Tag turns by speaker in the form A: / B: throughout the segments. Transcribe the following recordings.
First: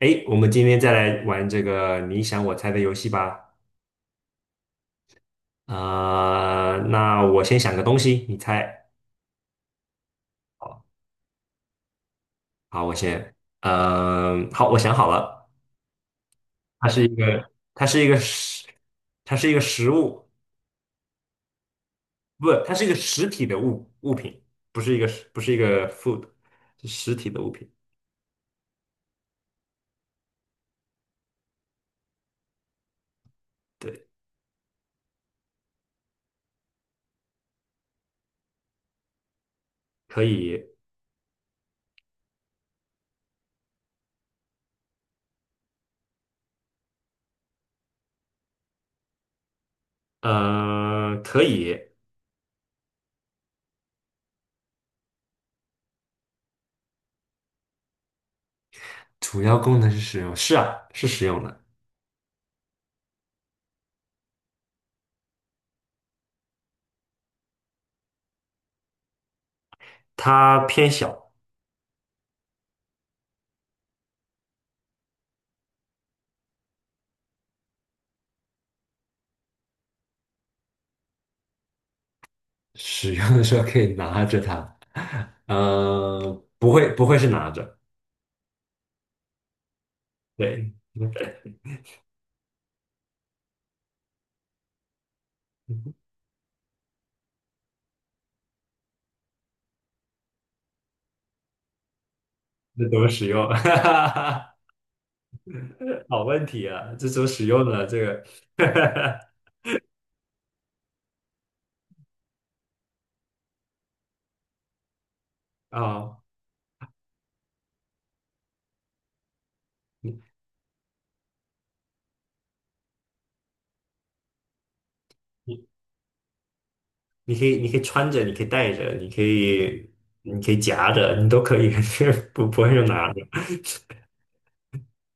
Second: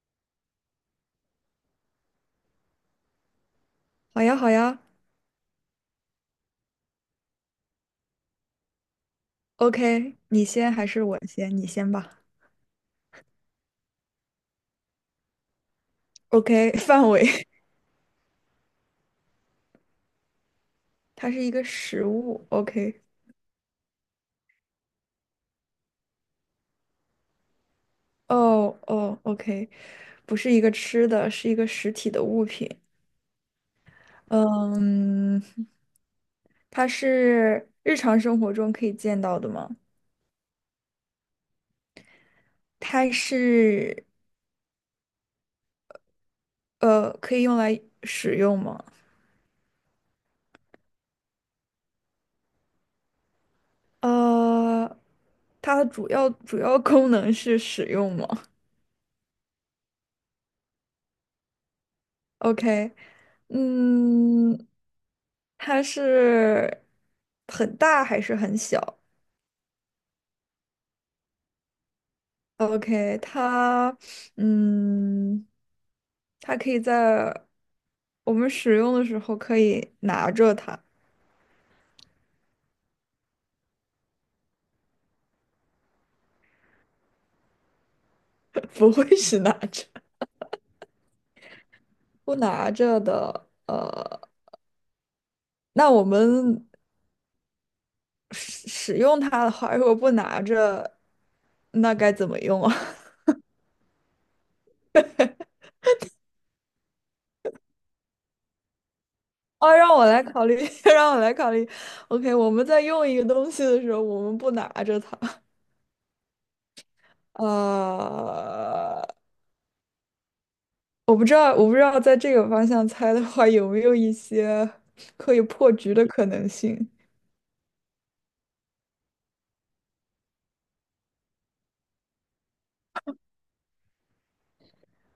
A: 哎，我们今天再来玩这个你想我猜的游戏吧。
B: 好呀，好呀
A: 那我先想个东西，你猜。
B: ，OK，你先
A: 好，
B: 还是我先？你先吧。
A: 好，我先。好，我想好了，
B: OK，
A: 它是一
B: 范围，
A: 个，它是一个食，它是一个食物，
B: 它是一个食物。
A: 不，它是一个
B: OK，
A: 实体的物品，不是一个，不是一个 food，是实体的物品。
B: 哦哦，OK，不是一个吃的，是一个实体的物品。
A: 对，
B: 嗯，它是日常生活中可以见到的吗？
A: 可以，
B: 它是可以用来使用吗？
A: 可以。
B: 呃，它的主要功能是使用吗？
A: 主要功能是食用，是啊，是食用的。
B: OK，嗯，它是很大还是很小
A: 它偏小，
B: ？OK，它，嗯，它可以在我们使用的时候可以拿着它，
A: 使用的时候可以拿着它，嗯，不会是拿着，
B: 不会是拿着，
A: 对，
B: 不拿着的。呃，那我们使用它的话，如果不拿着，那该怎么用啊？
A: 那怎么使用？好问题啊，这怎么使用呢？这个
B: 哦，让我来考虑，让我来考虑。OK，我们在用一个东西的时候，我们不拿着它。
A: 啊，
B: 呃，我不知道在这个方向猜的话，有没有一些可以
A: 你
B: 破局的可能性？
A: 你可以穿着，你可以戴着，你可以夹着，你都可以，不会用拿着。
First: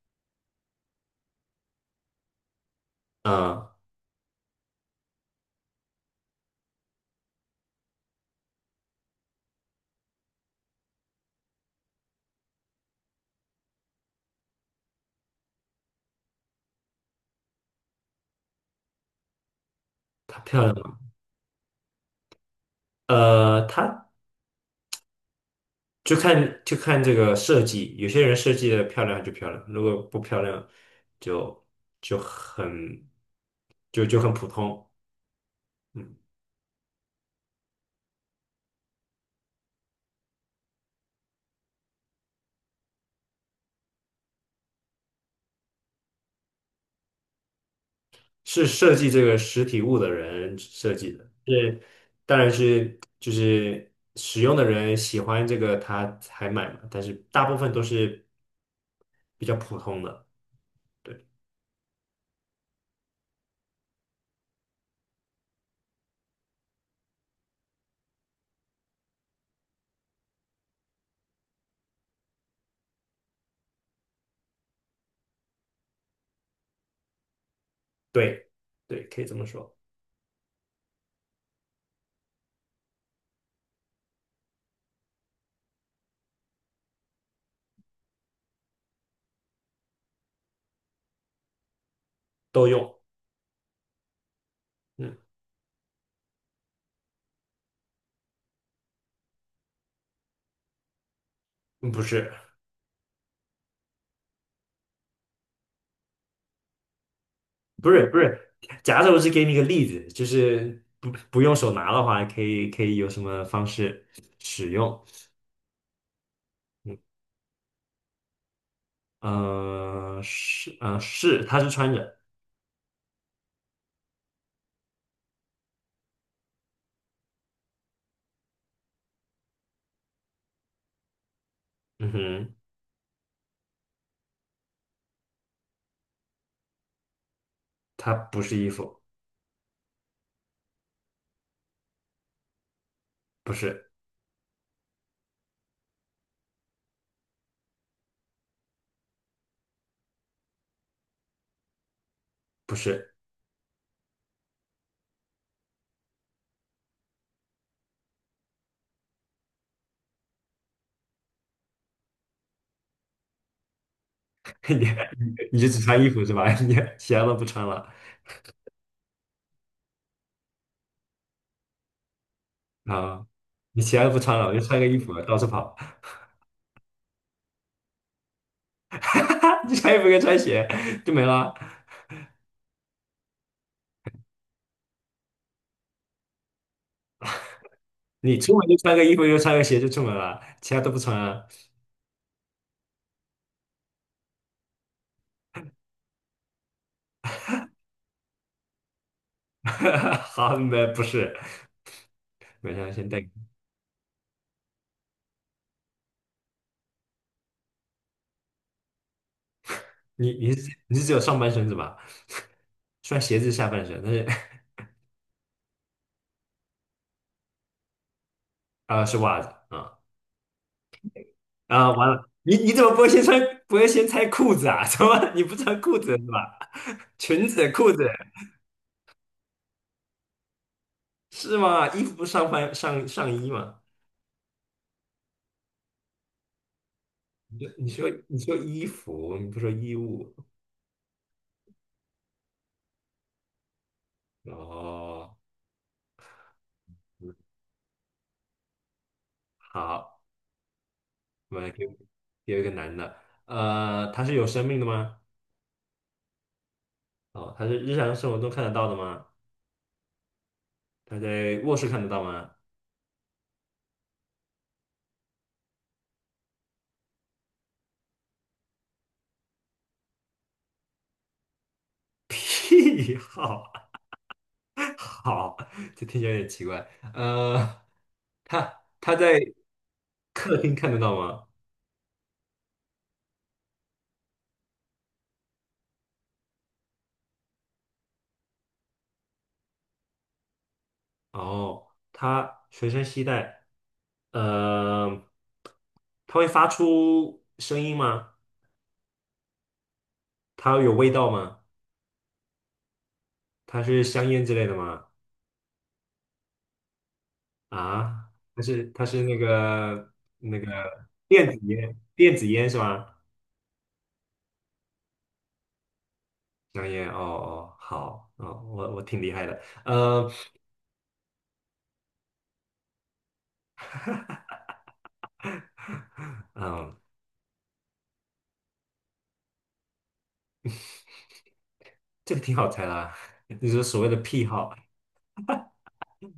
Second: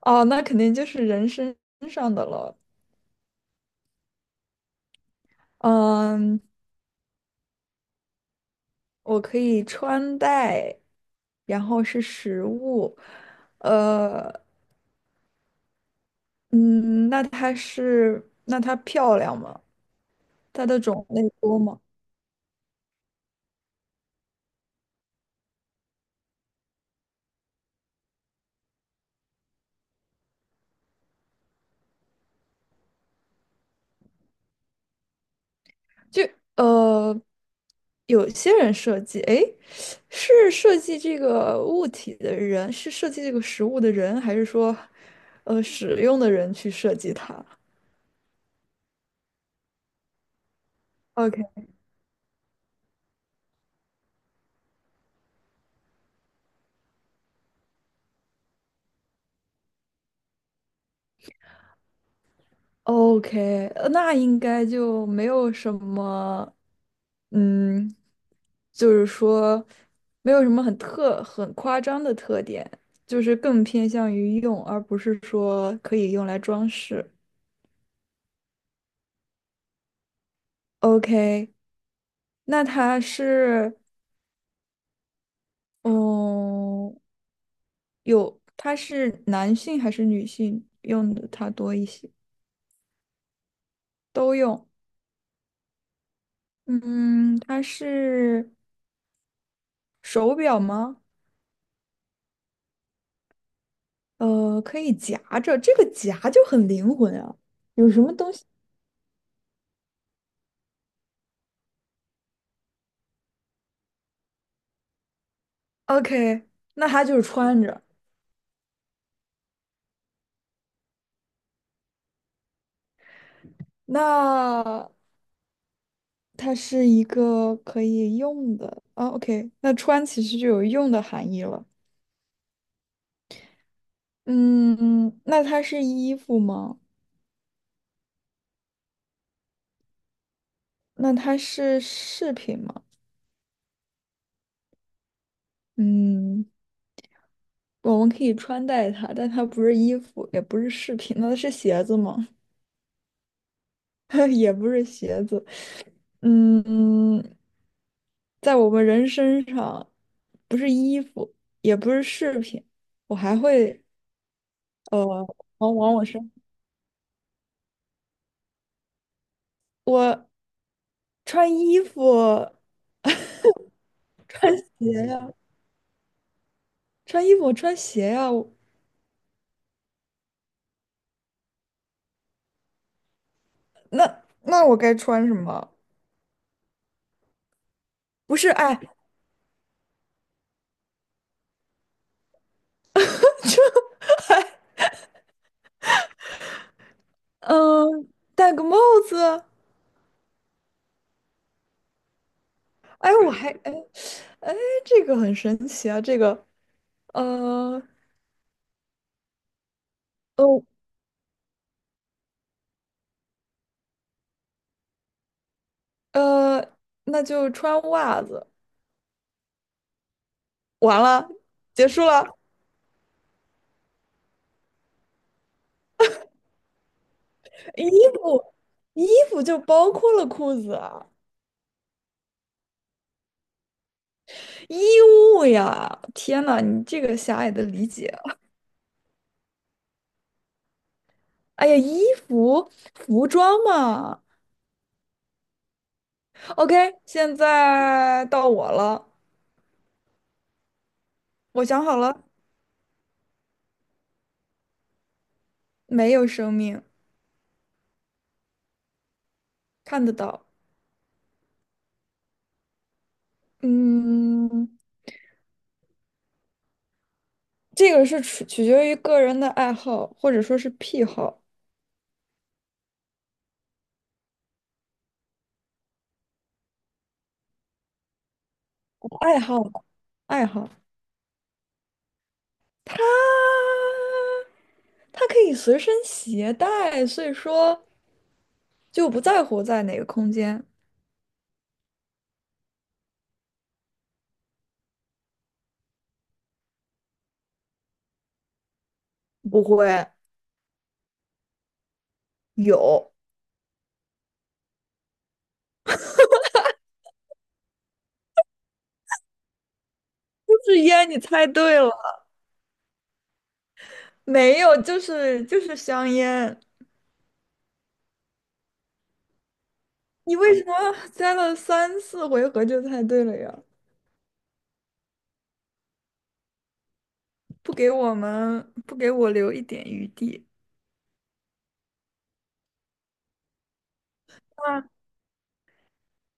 B: 哦，那肯定就是人身上的了。
A: 嗯，
B: 嗯，我可以穿戴，然后是食物。呃，嗯，那它是，那它漂亮吗？
A: 它
B: 它
A: 漂
B: 的
A: 亮吗？
B: 种类多吗？
A: 呃，它。就看这个设计，有些人设计的漂亮就漂亮，如果不漂亮就就很就很普通。嗯，
B: 就呃，有些人设计，诶，是设计这个物体的人，是设计这个食物的人，还是说，呃，使用的人去设计它
A: 是设计这个实体物的人设计的，
B: o k
A: 当然就是使用的人喜欢这个他才买嘛，但是大部分都是比较普通的，对
B: o k 那应该就没有什么，嗯，就是说没有什么很特很夸张的特点，就是更偏向于用，而不是说可以用来装饰。
A: 对对，可以这么说，
B: OK，那它是，嗯，有，它是男性还是女性用的它多一些？
A: 都用。
B: 都用。
A: 嗯，
B: 嗯，它是手表吗？
A: 不是。
B: 呃，可以夹着，这个夹就很灵魂啊。有
A: 不
B: 什
A: 是
B: 么
A: 不
B: 东
A: 是，
B: 西
A: 假设我是给你一个例子，就是不用手拿的话，可以有什么方式使用？
B: ？OK，那它就是穿着。
A: 是，它是穿着，
B: 那它是一个可以用的啊。哦 OK，那穿其实就有用的含义了。
A: 嗯哼，
B: 嗯，那它是衣服吗？
A: 它不是衣服，
B: 那它是饰品吗？
A: 不是
B: 嗯，我们可以穿戴它，但它不是衣服，也不是饰品，那是鞋子吗？
A: 不是，
B: 也不是鞋子。嗯，在我们人身上，不是衣服，也不是饰品，我还会
A: 你
B: 呃，
A: 你就
B: 往
A: 只
B: 往
A: 穿
B: 我
A: 衣服
B: 身，
A: 是吧？你其他都不穿了
B: 我穿衣服，
A: 啊？你其他都不 穿了，我
B: 穿
A: 就穿个
B: 鞋
A: 衣服
B: 呀、
A: 到处跑，
B: 穿衣服我穿鞋呀、我
A: 你穿衣服跟穿鞋就没了。
B: 那我该穿什么？不
A: 你
B: 是，
A: 出门就
B: 哎，
A: 穿个衣服，就穿个鞋就出门了，其他都不穿啊。
B: 嗯、戴个帽子。
A: 好，没不是，没事，先
B: 哎，
A: 带。
B: 我还哎哎，这个很神奇啊！这个呃
A: 你你
B: 哦
A: 是你是只有上半身是吧？穿鞋子是下半身，但是
B: 呃，那就穿袜子，
A: 啊是袜子啊
B: 完了，结
A: 啊
B: 束
A: 完了，
B: 了。
A: 你怎么不会先穿不会先拆裤子啊？怎么你不穿裤子是吧？裙子
B: 衣
A: 裤子
B: 服衣服就包括了裤子啊，
A: 是吗？衣服不是上半上上衣吗？
B: 衣物呀！天呐，你这个狭隘的理
A: 你说你
B: 解
A: 说你
B: 啊！
A: 说衣服，你不说衣物
B: 哎呀，服服装嘛。
A: 哦。
B: OK，
A: 嗯
B: 现在到我了，
A: 好，我们
B: 我
A: 有
B: 想
A: 给
B: 好了，
A: 给一个男的，他是有生命的吗？
B: 没有生命，
A: 哦，他是日常生活中看得到的吗？
B: 看得到。
A: 他在卧室看得到吗？
B: 嗯，这个是取决于个人的爱好，或者说是癖好、
A: 屁好。好，这听起来有点奇怪。呃，他在
B: 爱好、爱
A: 客
B: 好。
A: 厅看得到吗？
B: 它它可以随身携带，所以说就不在乎在哪个空间。
A: 哦，他随身携带。呃，他会发出声音吗？
B: 不会
A: 它有味道吗？
B: 有，
A: 它是香烟之类的吗？啊，它是它是那个
B: 就
A: 那
B: 是
A: 个
B: 烟，你猜
A: 电子
B: 对了，
A: 烟，电子烟是吗？
B: 没有，就是香烟。
A: 香烟，哦，好，哦，我挺厉害的。
B: 你为什么猜了三四回合就猜对了呀？
A: 嗯，
B: 不给我们，不给我留一点余地。
A: 这个挺好猜啦，你说所谓的癖好。
B: 啊。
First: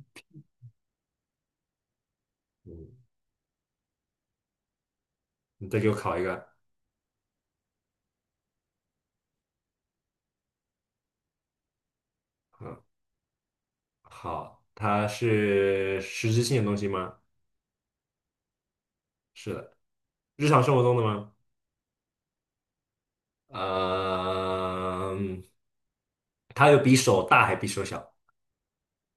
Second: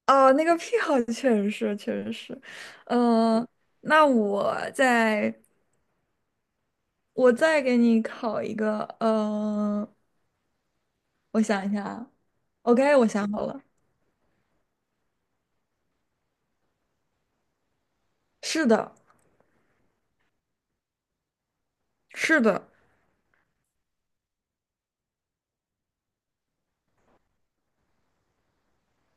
B: 哦，那个癖好确实是，
A: 嗯
B: 嗯、那我再
A: 你再给我考一个，
B: 我再给你考一个，嗯、我想一下啊
A: 嗯，
B: ，OK，我想好了，
A: 好，它是实质性的东西吗？
B: 是的，
A: 是的，日常生活中的吗？
B: 是的，
A: 呃嗯。它有比手大还比手小？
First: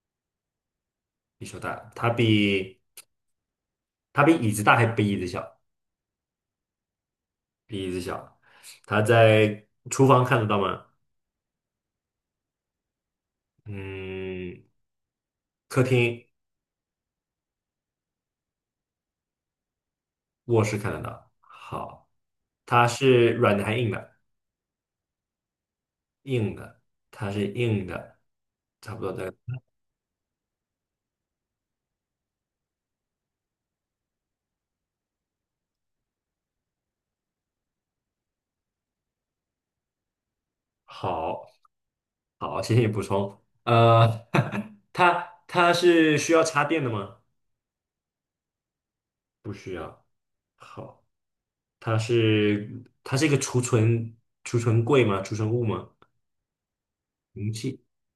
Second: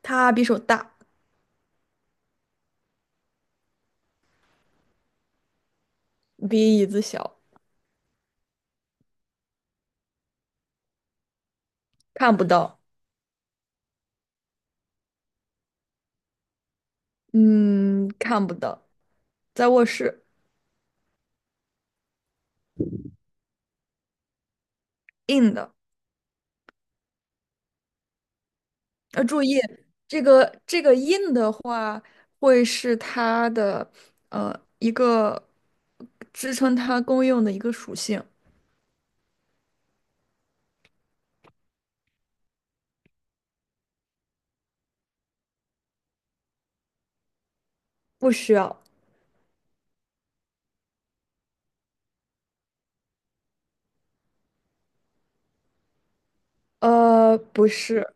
B: 它比手大，
A: 比手大，它比椅子大还比椅子小？
B: 比椅子小，
A: 比椅子小。它在厨房看得到吗？
B: 看不到，
A: 嗯，客厅、
B: 嗯，看不到，在卧室，
A: 卧室看得到。好，它是软的还硬的？
B: 硬的，
A: 硬的，它是硬的，差不多
B: 要
A: 的。
B: 注意这个硬的话，会是它的呃一个支撑它功用的一个属性，
A: 好，好，谢谢你补充。呃，它是需要插电的吗？
B: 不需要。
A: 不需要。好，它是一个储存柜吗？储存物吗？
B: 呃，
A: 容
B: 不
A: 器
B: 是，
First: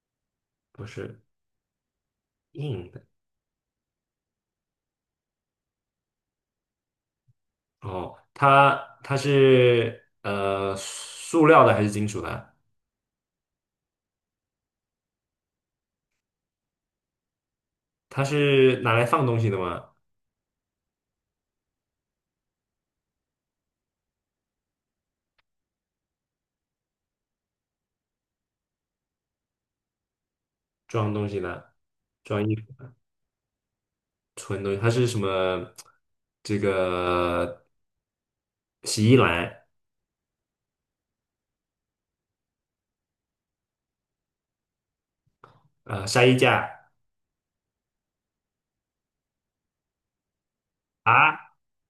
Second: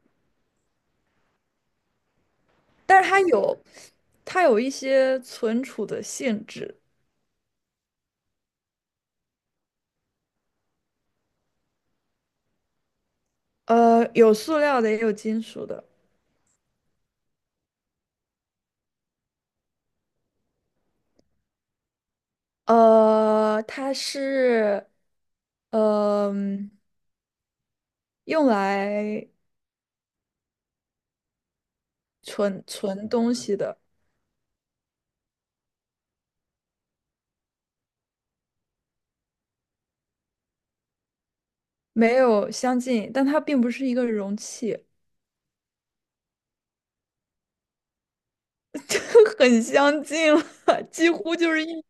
A: 不是硬
B: 但
A: 的。
B: 是它有，它有一些存储的性质。
A: 哦，它是呃塑料的还是金属的？
B: 呃，有塑料的，也有金属的，
A: 它是拿来放东西的吗？
B: 呃，它是，嗯、用来
A: 装东西的，装衣服、
B: 存东西的，
A: 存东西，它是什么？这个洗衣篮，
B: 没有相近，但它并不是一个容器，
A: 呃，晒衣架。
B: 这很相近了，几乎就
A: 啊，
B: 是一，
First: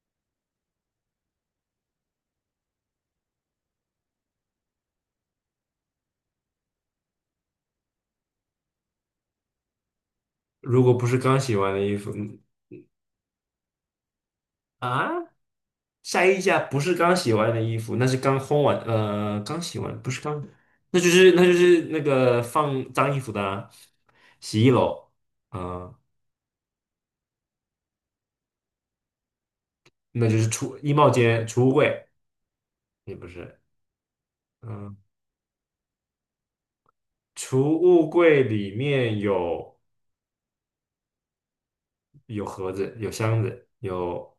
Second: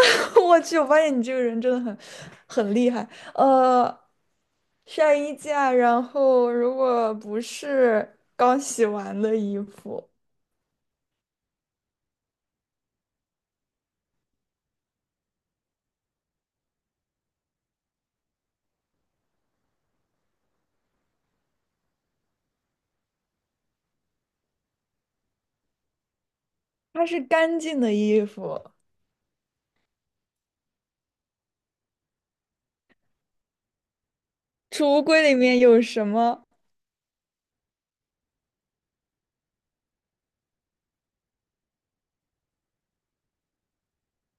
B: 我去，我发现你这个人真的很厉害，呃。晒衣架，然后如果不是刚洗完的衣服，
A: 如果不是刚洗完的衣服，嗯啊，晒衣架不是刚洗完的衣服，那是刚烘完，呃，刚洗完，不是刚，那就是那个放脏衣服的啊洗衣篓，嗯、
B: 它是干净的衣服。
A: 那就是储衣帽间、储物柜，也不是，嗯、
B: 储物柜里面有什么？
A: 储物柜里面有有盒子、有箱子、有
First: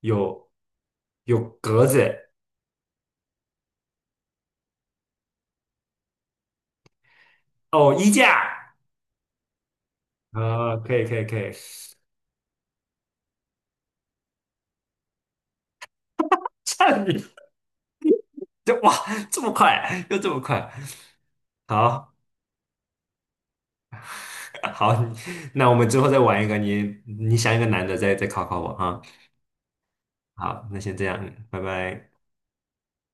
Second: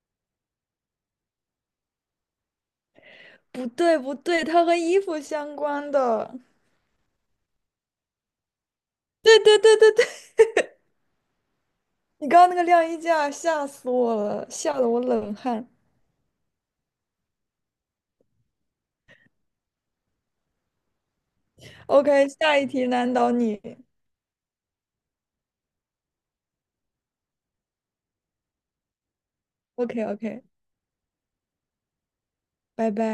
A: 有有格子，
B: 不对，它和衣服相关的。
A: 哦，衣架，
B: 对对对对对，
A: 啊、可以，
B: 你刚刚那个晾衣架吓死我了，吓得我冷汗。
A: 差点就哇，这么快，又这么快，好
B: OK，下一题难倒你。
A: 好，那我们之后再玩一个，你想一个难的再考考我啊。
B: OK OK，
A: 好，那先这样，拜拜。
B: 拜拜。